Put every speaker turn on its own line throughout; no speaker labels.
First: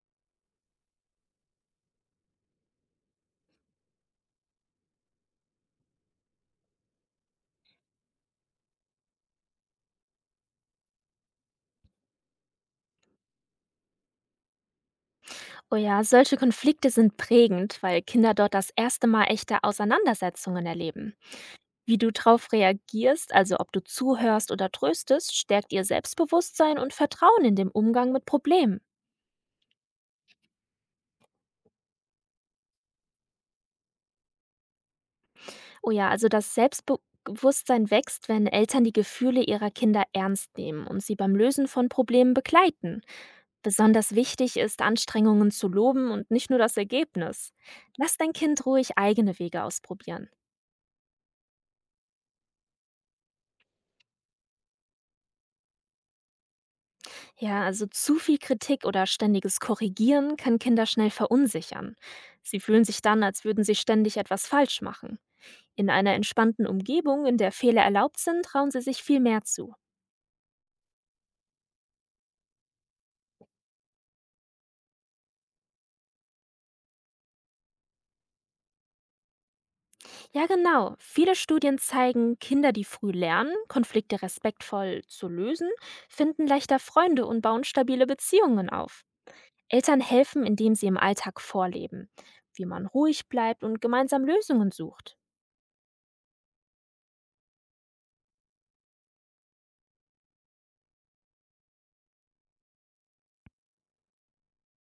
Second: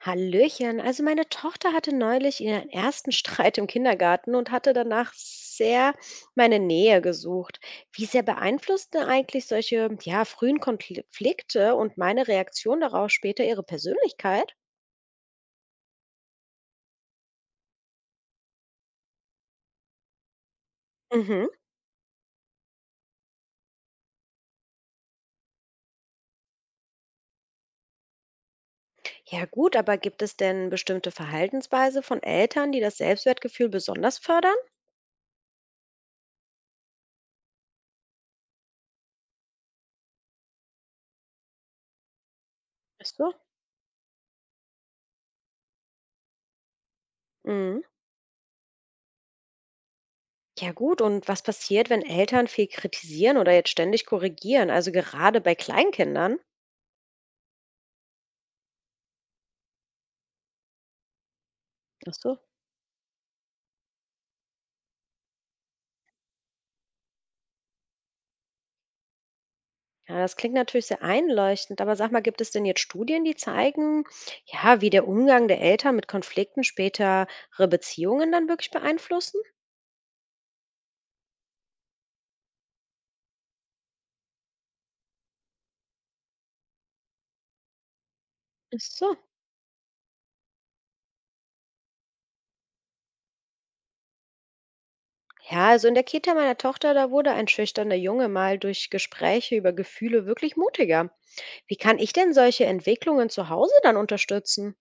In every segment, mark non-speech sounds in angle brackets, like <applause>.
Hallöchen. Also meine Tochter hatte neulich ihren ersten <laughs> Streit im Kindergarten und hatte danach sehr meine Nähe gesucht. Wie sehr beeinflusst eigentlich solche, ja, frühen Konflikte und meine Reaktion darauf später ihre Persönlichkeit?
Oh ja, solche Konflikte sind prägend, weil Kinder dort das erste Mal echte Auseinandersetzungen erleben.
Mhm.
Wie du darauf reagierst, also ob du zuhörst oder tröstest, stärkt ihr Selbstbewusstsein und Vertrauen in dem Umgang mit Problemen.
Ja gut, aber gibt es denn bestimmte Verhaltensweise von Eltern, die das Selbstwertgefühl besonders fördern?
Oh ja, also das Selbstbewusstsein wächst, wenn Eltern die Gefühle ihrer Kinder ernst nehmen und sie beim Lösen von Problemen begleiten.
Ist so.
Besonders wichtig ist, Anstrengungen zu loben und nicht nur das Ergebnis.
Mhm.
Lass dein Kind ruhig eigene Wege ausprobieren.
Ja gut, und was passiert, wenn Eltern viel kritisieren oder jetzt ständig korrigieren, also gerade bei Kleinkindern?
Ja, also zu viel Kritik oder ständiges Korrigieren kann Kinder schnell verunsichern.
Ach so.
Sie fühlen sich dann, als würden sie ständig etwas falsch machen. In einer entspannten Umgebung, in der Fehler erlaubt sind, trauen sie sich viel mehr zu.
Ja, das klingt natürlich sehr einleuchtend, aber sag mal, gibt es denn jetzt Studien, die zeigen, ja, wie der Umgang der Eltern mit Konflikten spätere Beziehungen dann wirklich beeinflussen?
Ja, genau. Viele Studien zeigen, Kinder, die früh lernen, Konflikte respektvoll zu lösen, finden leichter Freunde und bauen stabile Beziehungen
Ach
auf.
so.
Eltern helfen, indem sie im Alltag vorleben, wie man ruhig bleibt und gemeinsam Lösungen sucht.
Ja, also in der Kita meiner Tochter, da wurde ein schüchterner Junge mal durch Gespräche über Gefühle wirklich mutiger. Wie kann ich denn solche Entwicklungen zu Hause dann unterstützen?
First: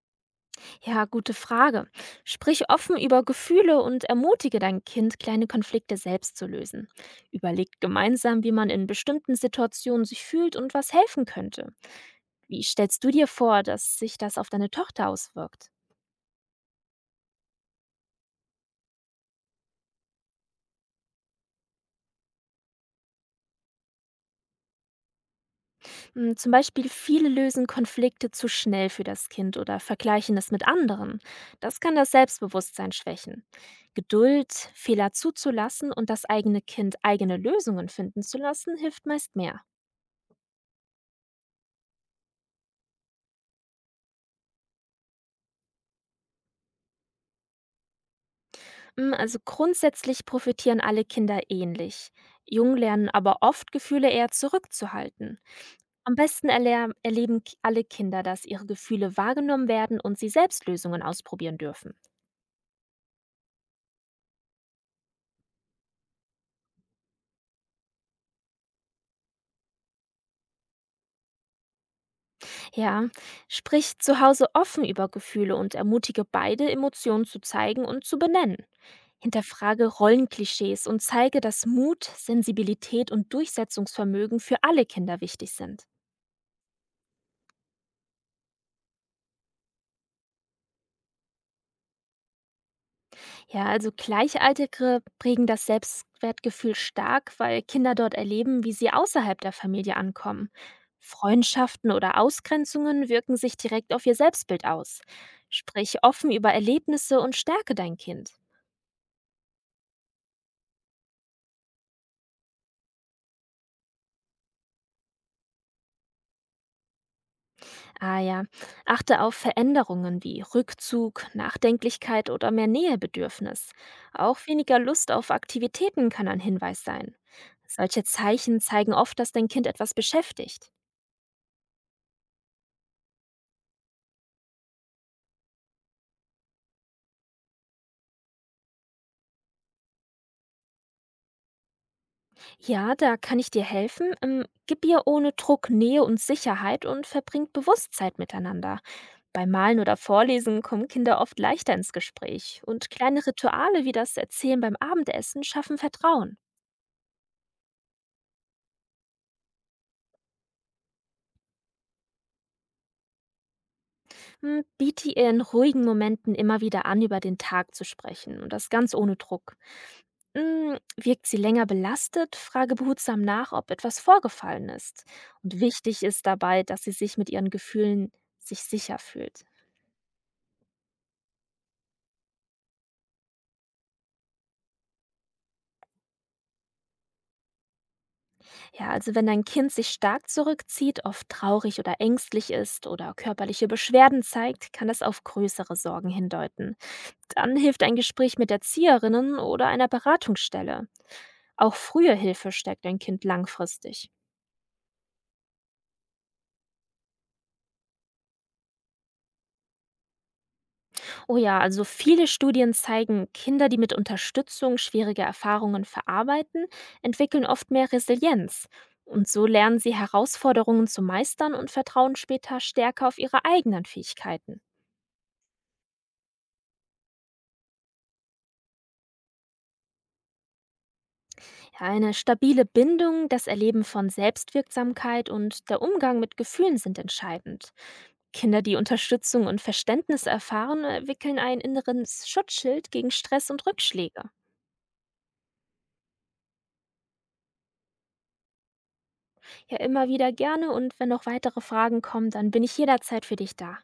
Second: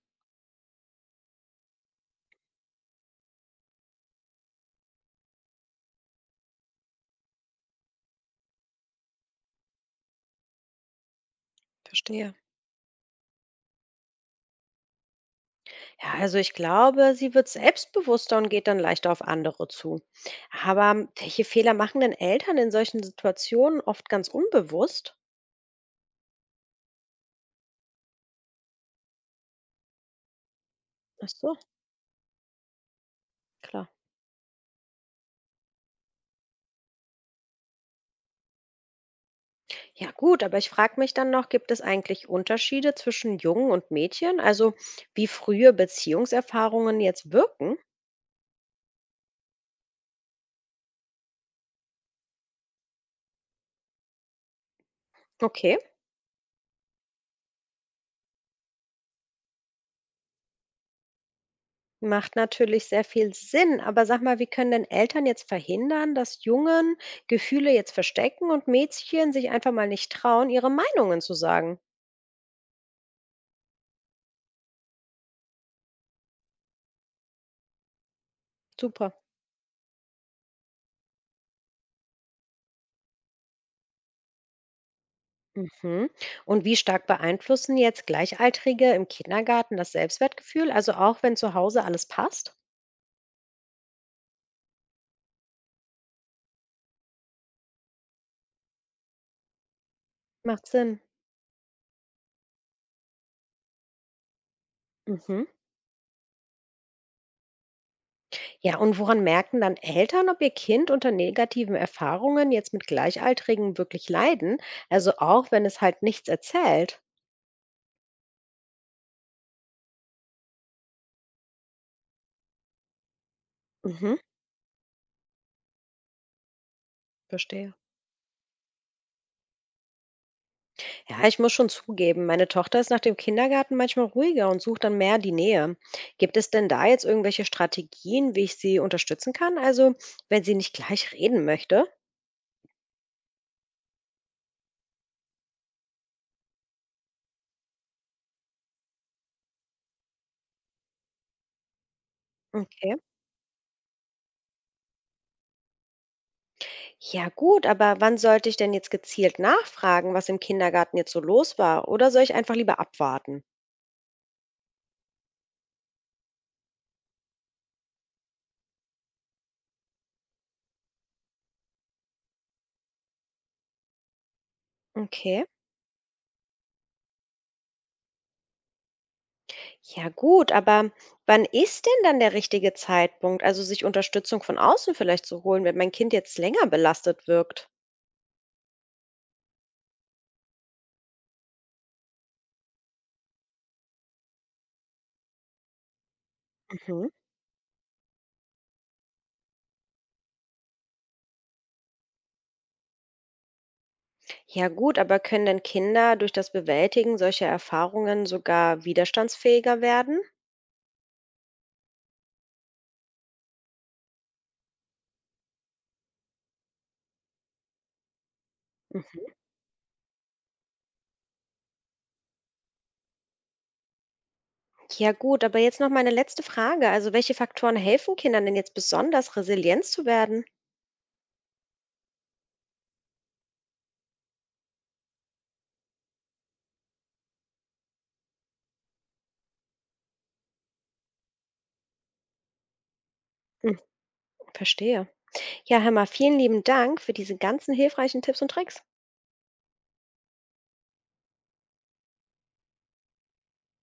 Ja, gute Frage. Sprich offen über Gefühle und ermutige dein Kind, kleine Konflikte selbst zu lösen. Überlegt gemeinsam, wie man in bestimmten Situationen sich fühlt und was helfen könnte.
Verstehe.
Wie stellst du dir vor, dass sich das auf deine Tochter auswirkt?
Ja, also ich glaube, sie wird selbstbewusster und geht dann leichter auf andere zu. Aber welche Fehler machen denn Eltern in solchen Situationen oft ganz unbewusst?
Hm, zum Beispiel, viele lösen Konflikte zu schnell für das Kind oder vergleichen es mit anderen.
Ach so,
Das kann das Selbstbewusstsein schwächen.
klar.
Geduld, Fehler zuzulassen und das eigene Kind eigene Lösungen finden zu lassen, hilft meist mehr.
Ja gut, aber ich frage mich dann noch, gibt es eigentlich Unterschiede zwischen Jungen und Mädchen? Also wie frühe Beziehungserfahrungen jetzt wirken?
Hm, also grundsätzlich profitieren alle Kinder ähnlich. Jung lernen aber oft, Gefühle eher zurückzuhalten.
Okay,
Am besten alle Kinder, dass ihre Gefühle wahrgenommen werden und sie selbst Lösungen ausprobieren dürfen.
macht natürlich sehr viel Sinn. Aber sag mal, wie können denn Eltern jetzt verhindern, dass Jungen Gefühle jetzt verstecken und Mädchen sich einfach mal nicht trauen, ihre Meinungen zu sagen?
Ja, sprich zu Hause offen über Gefühle und ermutige beide, Emotionen zu zeigen und zu benennen.
Super.
Hinterfrage Rollenklischees und zeige, dass Mut, Sensibilität und Durchsetzungsvermögen für alle Kinder wichtig sind.
Mhm. Und wie stark beeinflussen jetzt Gleichaltrige im Kindergarten das Selbstwertgefühl? Also auch wenn zu Hause alles passt?
Ja, also Gleichaltrige prägen das Selbstwertgefühl stark, weil Kinder dort erleben, wie sie außerhalb der Familie ankommen.
Macht Sinn.
Freundschaften oder Ausgrenzungen wirken sich direkt auf ihr Selbstbild aus.
Mhm.
Sprich offen über Erlebnisse und stärke dein Kind.
Ja, und woran merken dann Eltern, ob ihr Kind unter negativen Erfahrungen jetzt mit Gleichaltrigen wirklich leiden? Also auch wenn es halt nichts erzählt.
Ah ja, achte auf Veränderungen wie Rückzug, Nachdenklichkeit oder mehr Nähebedürfnis.
Mhm,
Auch weniger Lust auf Aktivitäten kann ein Hinweis sein.
verstehe.
Solche Zeichen zeigen oft, dass dein Kind etwas beschäftigt.
Ja, ich muss schon zugeben, meine Tochter ist nach dem Kindergarten manchmal ruhiger und sucht dann mehr die Nähe. Gibt es denn da jetzt irgendwelche Strategien, wie ich sie unterstützen kann? Also, wenn sie nicht gleich reden möchte?
Ja, da kann ich dir helfen. Gib ihr ohne Druck Nähe und Sicherheit und verbringt bewusst Zeit miteinander. Beim Malen oder Vorlesen kommen Kinder oft leichter ins Gespräch und
Okay.
kleine Rituale wie das Erzählen beim Abendessen schaffen Vertrauen.
Ja, gut, aber wann sollte ich denn jetzt gezielt nachfragen, was im Kindergarten jetzt so los war? Oder soll ich einfach lieber abwarten?
Hm, biete ihr in ruhigen Momenten immer wieder an, über den Tag zu sprechen und das ganz ohne Druck. Hm, wirkt sie länger belastet, frage behutsam nach, ob etwas vorgefallen ist.
Okay.
Und wichtig ist dabei, dass sie sich mit ihren Gefühlen sicher fühlt.
Ja gut, aber wann ist denn dann der richtige Zeitpunkt, also sich Unterstützung von außen vielleicht zu holen, wenn mein Kind jetzt länger belastet wirkt?
Ja, also wenn dein Kind sich stark zurückzieht, oft traurig oder ängstlich ist oder körperliche Beschwerden zeigt, kann das auf größere Sorgen hindeuten.
Mhm.
Dann hilft ein Gespräch mit Erzieherinnen oder einer Beratungsstelle. Auch frühe Hilfe stärkt dein Kind langfristig.
Ja gut, aber können denn Kinder durch das Bewältigen solcher Erfahrungen sogar widerstandsfähiger werden?
Oh ja, also viele Studien zeigen, Kinder, die mit Unterstützung schwierige Erfahrungen verarbeiten, entwickeln oft mehr Resilienz. Und
Mhm.
so lernen sie Herausforderungen zu meistern und vertrauen später stärker auf ihre eigenen Fähigkeiten.
Ja gut, aber jetzt noch meine letzte Frage. Also welche Faktoren helfen Kindern denn jetzt besonders, resilient zu werden?
Ja, eine stabile Bindung, das Erleben von Selbstwirksamkeit und der Umgang mit Gefühlen sind entscheidend. Kinder, die Unterstützung und Verständnis erfahren, entwickeln ein inneres Schutzschild gegen Stress und
Mhm.
Rückschläge.
Verstehe. Ja, Hammer, vielen lieben Dank für diese ganzen hilfreichen Tipps und Tricks.
Ja, immer wieder gerne und wenn noch weitere Fragen kommen, dann bin ich jederzeit für dich da.